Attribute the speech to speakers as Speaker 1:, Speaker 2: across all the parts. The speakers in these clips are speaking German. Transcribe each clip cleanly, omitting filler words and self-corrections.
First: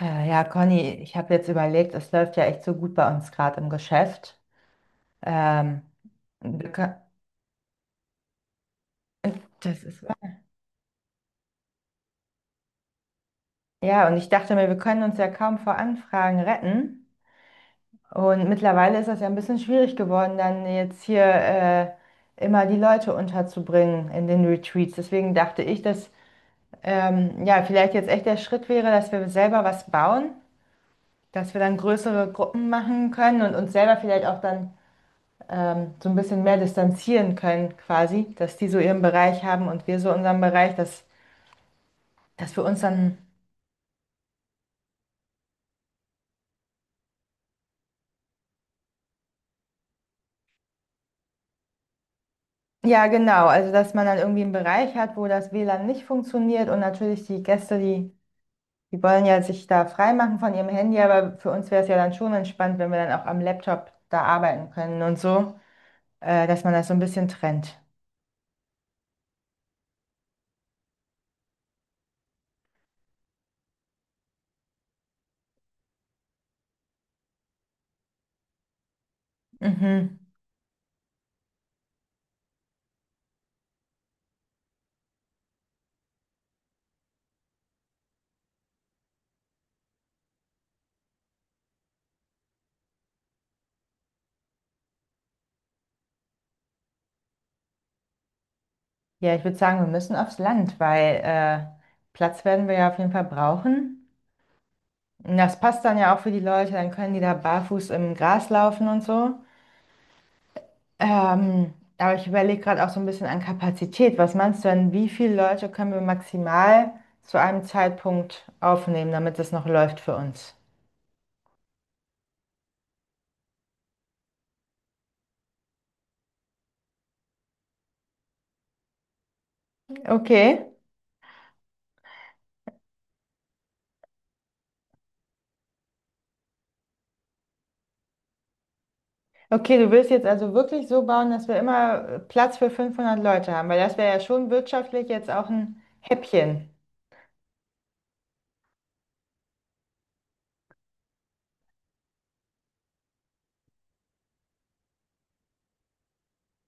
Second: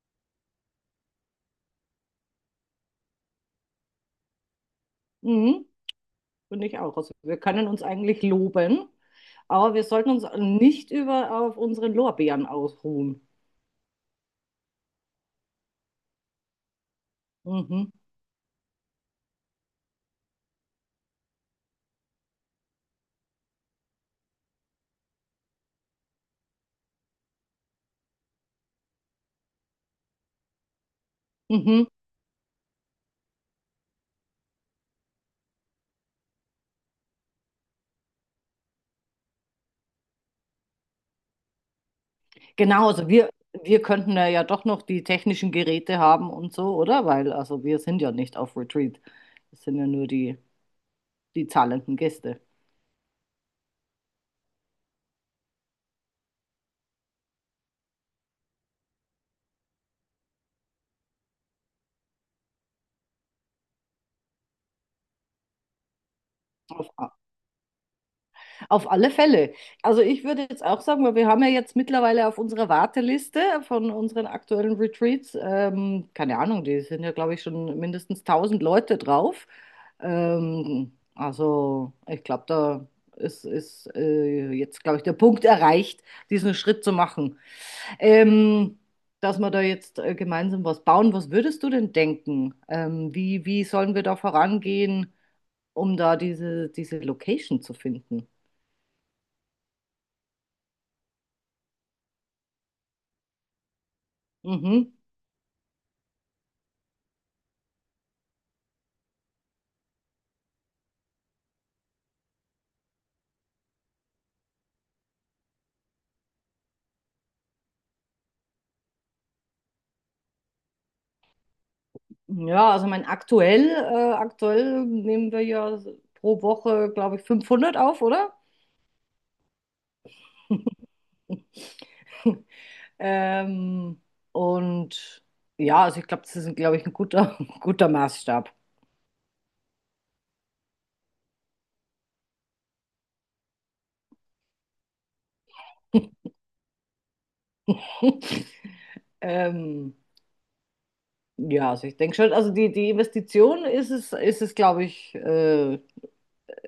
Speaker 1: Ja, Conny, ich habe jetzt überlegt, es läuft ja echt so gut bei uns gerade im Geschäft.
Speaker 2: Mhm,
Speaker 1: Ähm,
Speaker 2: finde
Speaker 1: wir
Speaker 2: ich auch.
Speaker 1: kö-
Speaker 2: Also wir können uns eigentlich loben,
Speaker 1: äh,
Speaker 2: aber
Speaker 1: Das
Speaker 2: wir
Speaker 1: ist
Speaker 2: sollten uns
Speaker 1: wahr.
Speaker 2: nicht über auf unseren Lorbeeren ausruhen.
Speaker 1: Ja, und ich dachte mir, wir können uns ja kaum vor Anfragen retten.
Speaker 2: Mhm,
Speaker 1: Und mittlerweile ist das ja ein bisschen schwierig geworden, dann jetzt hier immer die Leute unterzubringen in den Retreats. Deswegen dachte ich, dass ja vielleicht jetzt echt der Schritt wäre, dass wir selber was bauen, dass wir dann
Speaker 2: mhm.
Speaker 1: größere Gruppen machen können und uns selber vielleicht auch dann so ein bisschen mehr distanzieren können, quasi, dass die so ihren Bereich haben und wir so unseren Bereich, dass, dass wir uns
Speaker 2: Genau, also
Speaker 1: dann,
Speaker 2: wir könnten ja, ja doch noch die technischen Geräte haben und so, oder? Weil also wir sind ja nicht auf Retreat. Das sind ja nur die zahlenden Gäste.
Speaker 1: ja, genau, also dass man dann irgendwie einen Bereich hat, wo das WLAN nicht funktioniert und natürlich die Gäste, die wollen ja sich da freimachen von ihrem Handy, aber für uns wäre es ja dann schon entspannt, wenn wir dann auch am Laptop da arbeiten können und so, dass man das
Speaker 2: Auf,
Speaker 1: so ein bisschen trennt.
Speaker 2: Auf alle Fälle. Also ich würde jetzt auch sagen, weil wir haben ja jetzt mittlerweile auf unserer Warteliste von unseren aktuellen Retreats, keine Ahnung, die sind ja, glaube ich, schon mindestens 1.000 Leute drauf.
Speaker 1: Mhm.
Speaker 2: Also ich glaube, da ist, ist jetzt, glaube ich, der Punkt erreicht, diesen Schritt zu machen. Ähm, Dass wir da jetzt gemeinsam was bauen. Was würdest du denn denken? Wie, wie sollen wir da vorangehen, um da diese Location zu finden?
Speaker 1: Ja, ich würde sagen, wir müssen aufs Land, weil Platz werden wir ja auf jeden Fall brauchen.
Speaker 2: Mhm.
Speaker 1: Und das passt dann ja auch für die Leute, dann können die da barfuß im Gras laufen und so. Aber ich überlege gerade auch so ein bisschen an Kapazität. Was meinst du denn, wie viele Leute können wir maximal zu einem Zeitpunkt aufnehmen, damit das noch läuft für uns?
Speaker 2: Ja, also mein aktuell, aktuell nehmen wir ja pro Woche, glaube ich, 500 auf, oder?
Speaker 1: Okay.
Speaker 2: Ähm, und ja, also ich glaube, das ist, glaube ich, ein guter, guter Maßstab.
Speaker 1: Okay, du willst jetzt also wirklich so bauen, dass wir immer Platz für 500 Leute haben, weil das wäre ja schon wirtschaftlich jetzt auch ein Häppchen.
Speaker 2: Ähm, ja, also ich denke schon, also die Investition ist es, glaube ich,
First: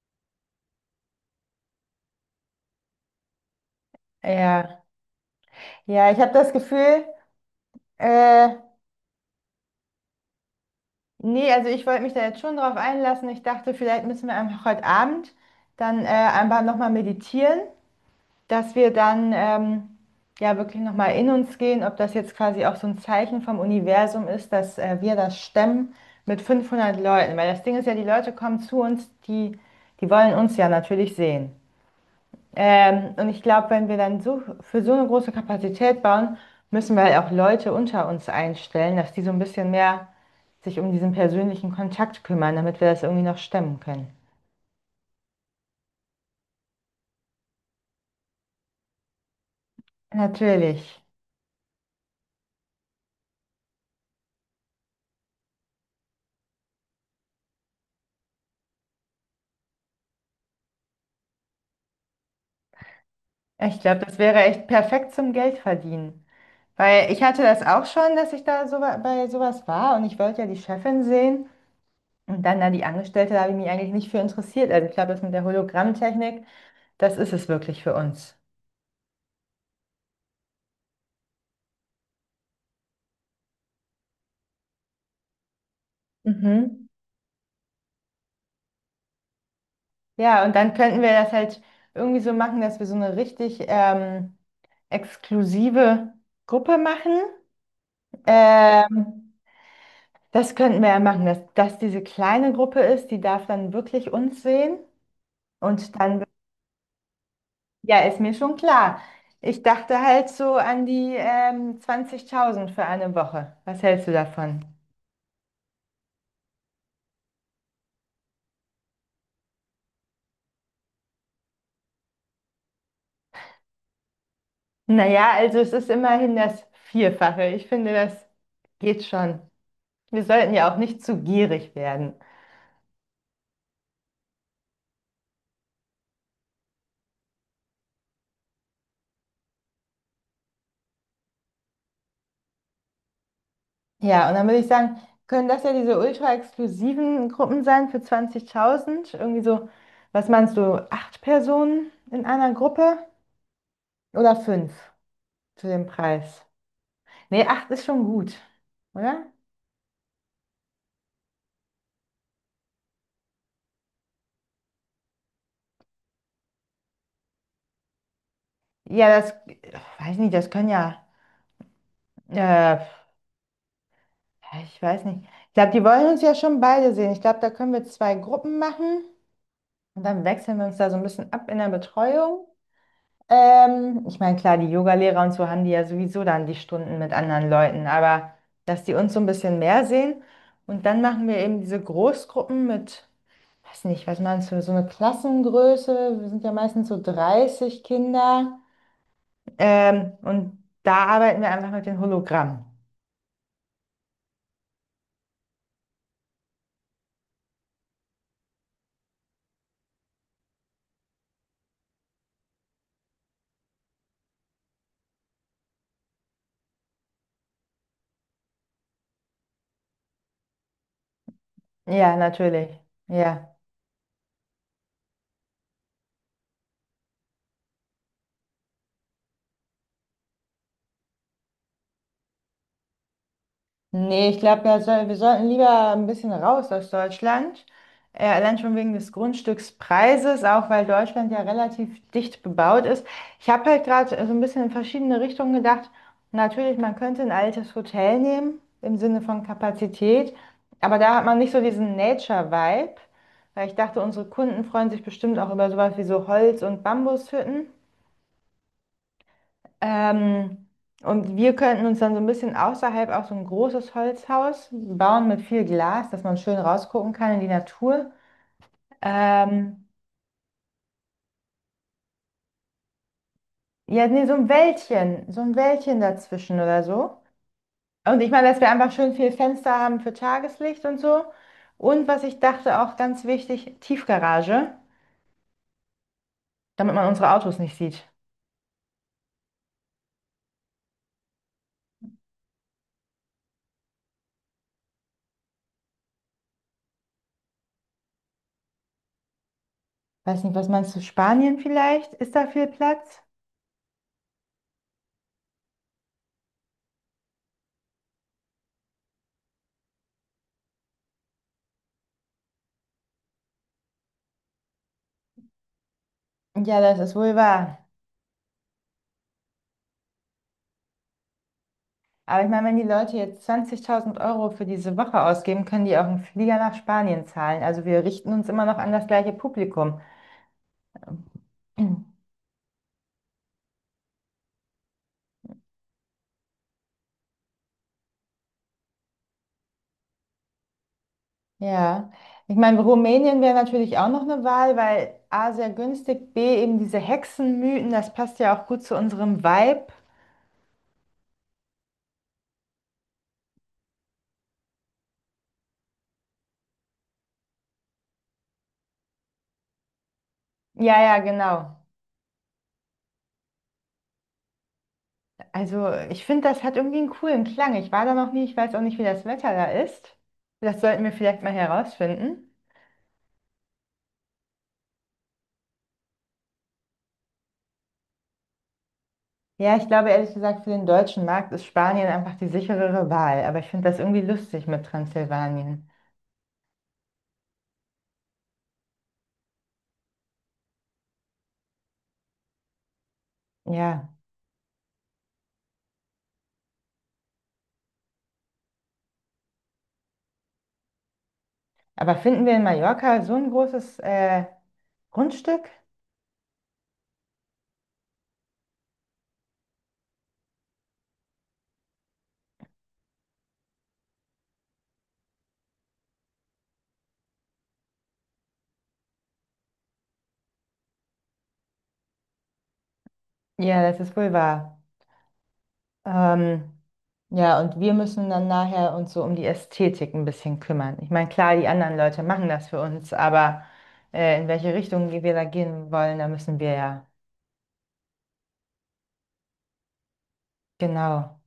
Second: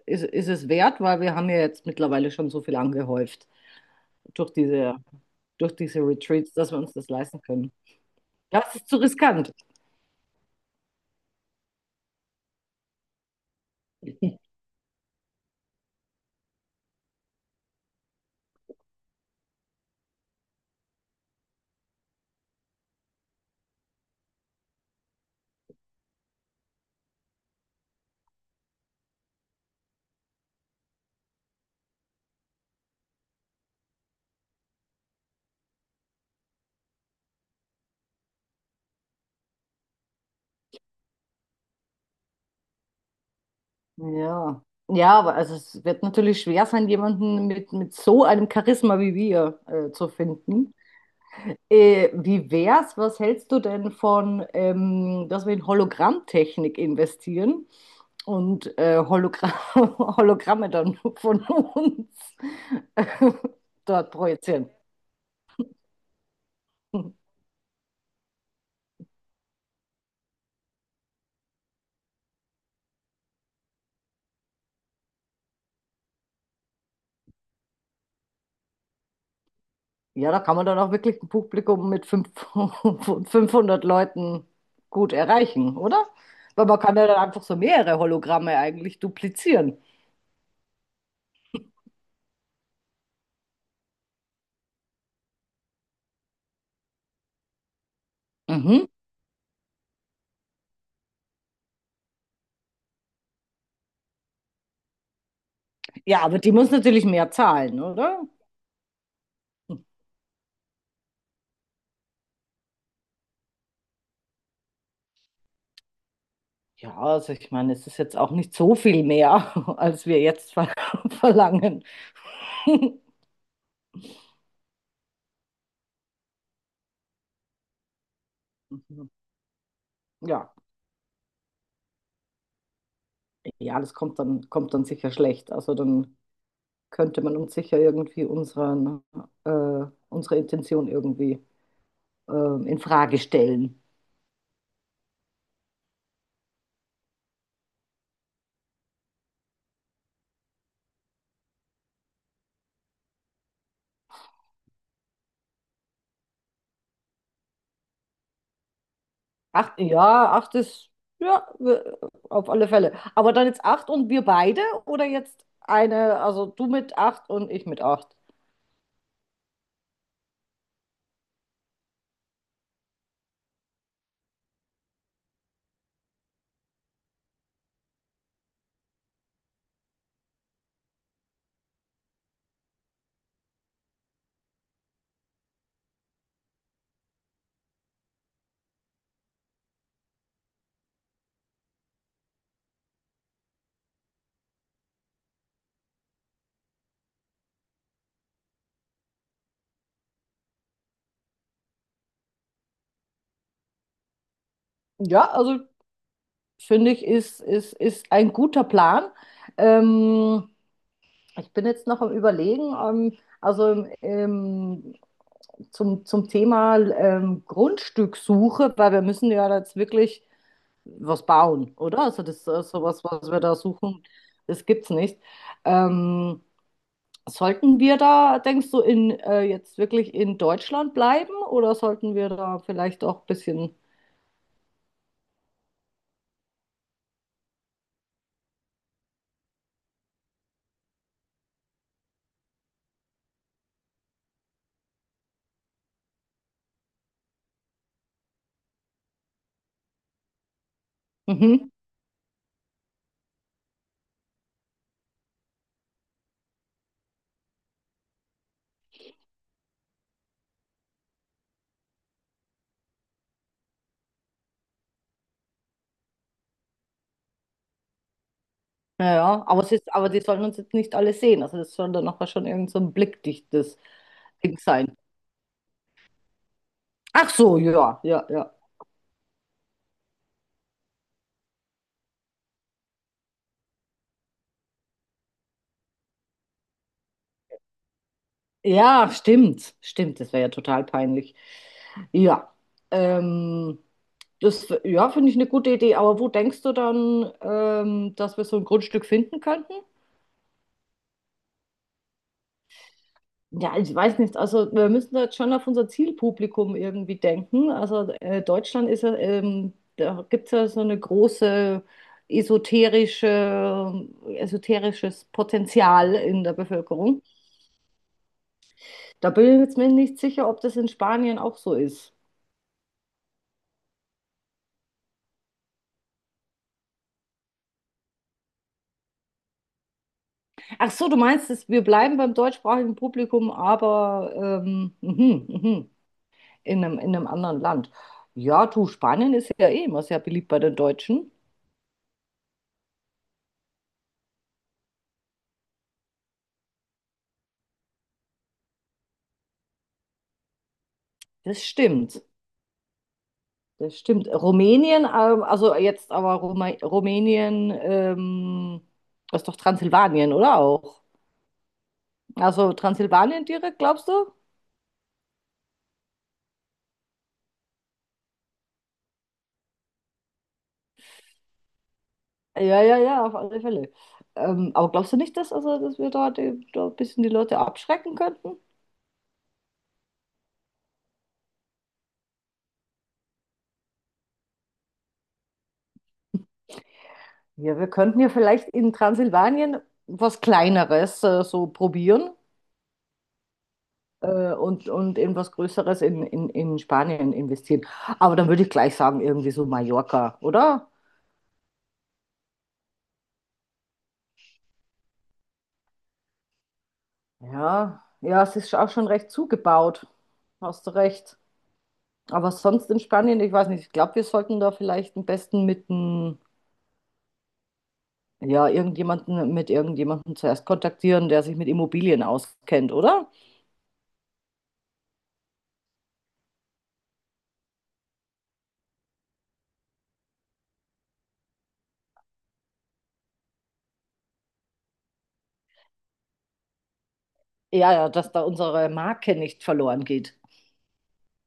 Speaker 2: ist, ist es wert, weil wir haben ja jetzt mittlerweile schon so viel angehäuft durch
Speaker 1: Ja,
Speaker 2: durch diese
Speaker 1: ja, ich habe das
Speaker 2: Retreats, dass wir uns
Speaker 1: Gefühl,
Speaker 2: das leisten können.
Speaker 1: äh,
Speaker 2: Das ist zu riskant.
Speaker 1: Nee, also ich wollte mich da jetzt schon drauf einlassen. Ich dachte, vielleicht müssen wir einfach heute Abend dann einfach nochmal meditieren, dass wir dann ja wirklich nochmal in uns gehen, ob das jetzt quasi auch so ein Zeichen vom Universum ist, dass wir das stemmen mit 500 Leuten. Weil das Ding ist ja, die Leute kommen zu uns, die wollen uns ja natürlich sehen. Und ich glaube, wenn wir dann so für so eine große Kapazität bauen, müssen wir halt auch Leute unter uns einstellen, dass die so ein bisschen mehr sich um diesen persönlichen Kontakt kümmern, damit wir das irgendwie noch stemmen können.
Speaker 2: Ja. Ja, aber also es wird natürlich schwer sein, jemanden mit so einem Charisma wie wir zu finden.
Speaker 1: Natürlich.
Speaker 2: Wie wär's? Was hältst du denn von, dass wir in Hologrammtechnik investieren und Hologra Hologramme dann von uns
Speaker 1: Ich glaube,
Speaker 2: dort
Speaker 1: das wäre echt
Speaker 2: projizieren?
Speaker 1: perfekt zum Geldverdienen. Weil ich hatte das auch schon, dass ich da bei sowas war und ich wollte ja die Chefin sehen. Und dann da die Angestellte, da habe ich mich eigentlich nicht für interessiert. Also ich glaube, das mit der Hologrammtechnik, das ist es wirklich für uns.
Speaker 2: Ja, da kann man dann auch wirklich ein Publikum mit fünf- 500 Leuten gut erreichen, oder? Weil man
Speaker 1: Mhm.
Speaker 2: kann ja dann einfach so mehrere Hologramme eigentlich duplizieren.
Speaker 1: Ja, und dann könnten wir das halt irgendwie so machen, dass wir so eine richtig exklusive Gruppe machen.
Speaker 2: Mhm.
Speaker 1: Ähm, Das könnten wir ja machen, dass das diese kleine Gruppe ist, die darf dann wirklich uns sehen. Und
Speaker 2: Ja,
Speaker 1: dann,
Speaker 2: aber die muss natürlich mehr zahlen,
Speaker 1: ja, ist
Speaker 2: oder?
Speaker 1: mir schon klar. Ich dachte halt so an die 20.000 für eine Woche. Was hältst du davon?
Speaker 2: Ja, also ich meine, es ist jetzt auch nicht so viel mehr, als wir jetzt ver verlangen.
Speaker 1: Naja, also es ist immerhin das Vierfache. Ich finde, das geht
Speaker 2: Mhm.
Speaker 1: schon. Wir
Speaker 2: Ja,
Speaker 1: sollten ja auch nicht zu gierig werden.
Speaker 2: ja, das kommt dann sicher schlecht. Also dann könnte man uns sicher irgendwie unseren, unsere Intention irgendwie in Frage stellen.
Speaker 1: Ja, und dann würde ich sagen, können das ja diese ultra-exklusiven Gruppen sein für 20.000. Irgendwie so, was meinst du, acht Personen in einer Gruppe oder fünf zu dem Preis? Nee, acht ist schon gut, oder?
Speaker 2: Acht, ja, acht ist, ja, wir- auf alle Fälle. Aber dann jetzt acht und wir beide oder jetzt eine, also du mit acht und ich mit acht?
Speaker 1: Ja, das, weiß nicht, das können ja, äh, ich weiß nicht. Ich glaube, die wollen uns ja schon beide sehen. Ich glaube, da können wir zwei Gruppen machen und dann wechseln wir uns da so ein bisschen ab in der Betreuung. Ich meine, klar, die Yogalehrer und so haben die ja sowieso dann die Stunden mit anderen Leuten, aber dass die uns so ein bisschen mehr sehen und dann machen wir eben diese Großgruppen mit, weiß nicht, was meinst du, so eine Klassengröße, wir sind ja meistens so 30 Kinder und da arbeiten wir einfach mit den Hologrammen.
Speaker 2: Ja, also finde ich, ist ein guter Plan. Ähm, ich bin jetzt noch am Überlegen, also zum, zum Thema Grundstückssuche, weil wir müssen ja jetzt wirklich was bauen, oder?
Speaker 1: Ja,
Speaker 2: Also das
Speaker 1: natürlich.
Speaker 2: sowas, was wir da
Speaker 1: Ja.
Speaker 2: suchen, das gibt's nicht. Ähm, sollten wir da, denkst du, in, jetzt wirklich in Deutschland bleiben oder sollten wir da vielleicht auch ein bisschen...
Speaker 1: Nee, ich glaube, wir sollten lieber ein bisschen raus aus Deutschland. Allein schon wegen des Grundstückspreises, auch weil Deutschland ja relativ dicht bebaut ist. Ich habe halt gerade so ein bisschen in verschiedene Richtungen gedacht. Natürlich, man könnte ein altes Hotel nehmen, im Sinne von Kapazität, aber da hat man nicht so
Speaker 2: mhm.
Speaker 1: diesen Nature-Vibe, weil ich dachte, unsere Kunden freuen sich bestimmt auch über sowas wie so Holz- und Bambushütten. Ähm, und wir könnten uns dann so ein bisschen außerhalb auch so ein großes Holzhaus bauen mit viel Glas, dass man schön rausgucken kann in die Natur.
Speaker 2: Ja, ja, aber es
Speaker 1: Ähm,
Speaker 2: ist, aber die sollen uns jetzt nicht alle sehen. Also das soll dann nachher schon irgend so ein blickdichtes
Speaker 1: ja, nee,
Speaker 2: Ding sein.
Speaker 1: So ein Wäldchen dazwischen oder so.
Speaker 2: Ach so, ja,
Speaker 1: Und
Speaker 2: ja,
Speaker 1: ich meine,
Speaker 2: ja.
Speaker 1: dass wir einfach schön viel Fenster haben für Tageslicht und so. Und was ich dachte, auch ganz wichtig, Tiefgarage, damit man unsere Autos nicht sieht.
Speaker 2: Ja, stimmt. Stimmt, das wäre ja total peinlich. Ja. Ähm, das, ja, finde ich eine gute Idee. Aber wo denkst du dann, dass wir so ein Grundstück finden könnten?
Speaker 1: Weiß nicht, was meinst du, Spanien vielleicht? Ist da viel Platz?
Speaker 2: Ja, ich weiß nicht. Also wir müssen da jetzt schon auf unser Zielpublikum irgendwie denken. Also Deutschland ist ja, da gibt es ja so eine große esoterische, esoterisches Potenzial in der
Speaker 1: Ja, das ist
Speaker 2: Bevölkerung.
Speaker 1: wohl wahr.
Speaker 2: Da bin ich jetzt mir nicht sicher, ob das in Spanien auch so ist.
Speaker 1: Aber ich meine, wenn die Leute jetzt 20.000 € für diese Woche ausgeben, können die auch einen Flieger nach Spanien zahlen. Also wir richten uns immer noch an das gleiche Publikum.
Speaker 2: Ach so, du meinst, dass wir bleiben beim deutschsprachigen Publikum, aber mhm, mhm, in in einem anderen Land. Ja, du, Spanien ist ja eh immer sehr beliebt bei den Deutschen.
Speaker 1: Ja, ich meine, Rumänien wäre natürlich auch noch eine Wahl, weil A, sehr günstig, B, eben diese Hexenmythen, das passt ja auch gut zu unserem Vibe.
Speaker 2: Das stimmt. Das stimmt. Rumänien, also jetzt aber Ruma Rumänien, das ist doch Transsilvanien, oder
Speaker 1: Ja,
Speaker 2: auch?
Speaker 1: ja, genau.
Speaker 2: Also Transsilvanien direkt, glaubst du?
Speaker 1: Also ich finde, das hat irgendwie einen coolen Klang. Ich war da noch nie, ich weiß auch nicht, wie das Wetter da ist. Das sollten wir vielleicht mal herausfinden.
Speaker 2: Ja, ja, ja, auf alle Fälle. Aber glaubst du nicht, dass, also, dass wir da, da ein bisschen die Leute abschrecken könnten?
Speaker 1: Ja, ich glaube ehrlich gesagt, für den deutschen Markt ist Spanien einfach die sicherere Wahl. Aber ich finde das irgendwie lustig mit Transsilvanien.
Speaker 2: Ja, wir könnten ja vielleicht in Transsilvanien was Kleineres so probieren
Speaker 1: Ja,
Speaker 2: und in was Größeres in Spanien investieren. Aber dann würde ich gleich sagen, irgendwie so Mallorca, oder?
Speaker 1: aber finden wir in Mallorca so ein großes Grundstück?
Speaker 2: Ja, ja, es ist auch schon recht zugebaut. Hast du recht. Aber sonst in Spanien, ich weiß nicht, ich glaube, wir sollten da vielleicht am besten mit n- ja, irgendjemanden, mit irgendjemanden zuerst kontaktieren, der sich mit Immobilien auskennt, oder?
Speaker 1: Ja, das ist wohl wahr. Ähm, ja, und wir müssen dann nachher uns so um die Ästhetik ein bisschen kümmern. Ich meine, klar, die anderen Leute machen das für uns, aber in welche Richtung wir da gehen wollen, da müssen wir ja.
Speaker 2: Ja, ja, dass da unsere Marke nicht verloren geht.
Speaker 1: Genau.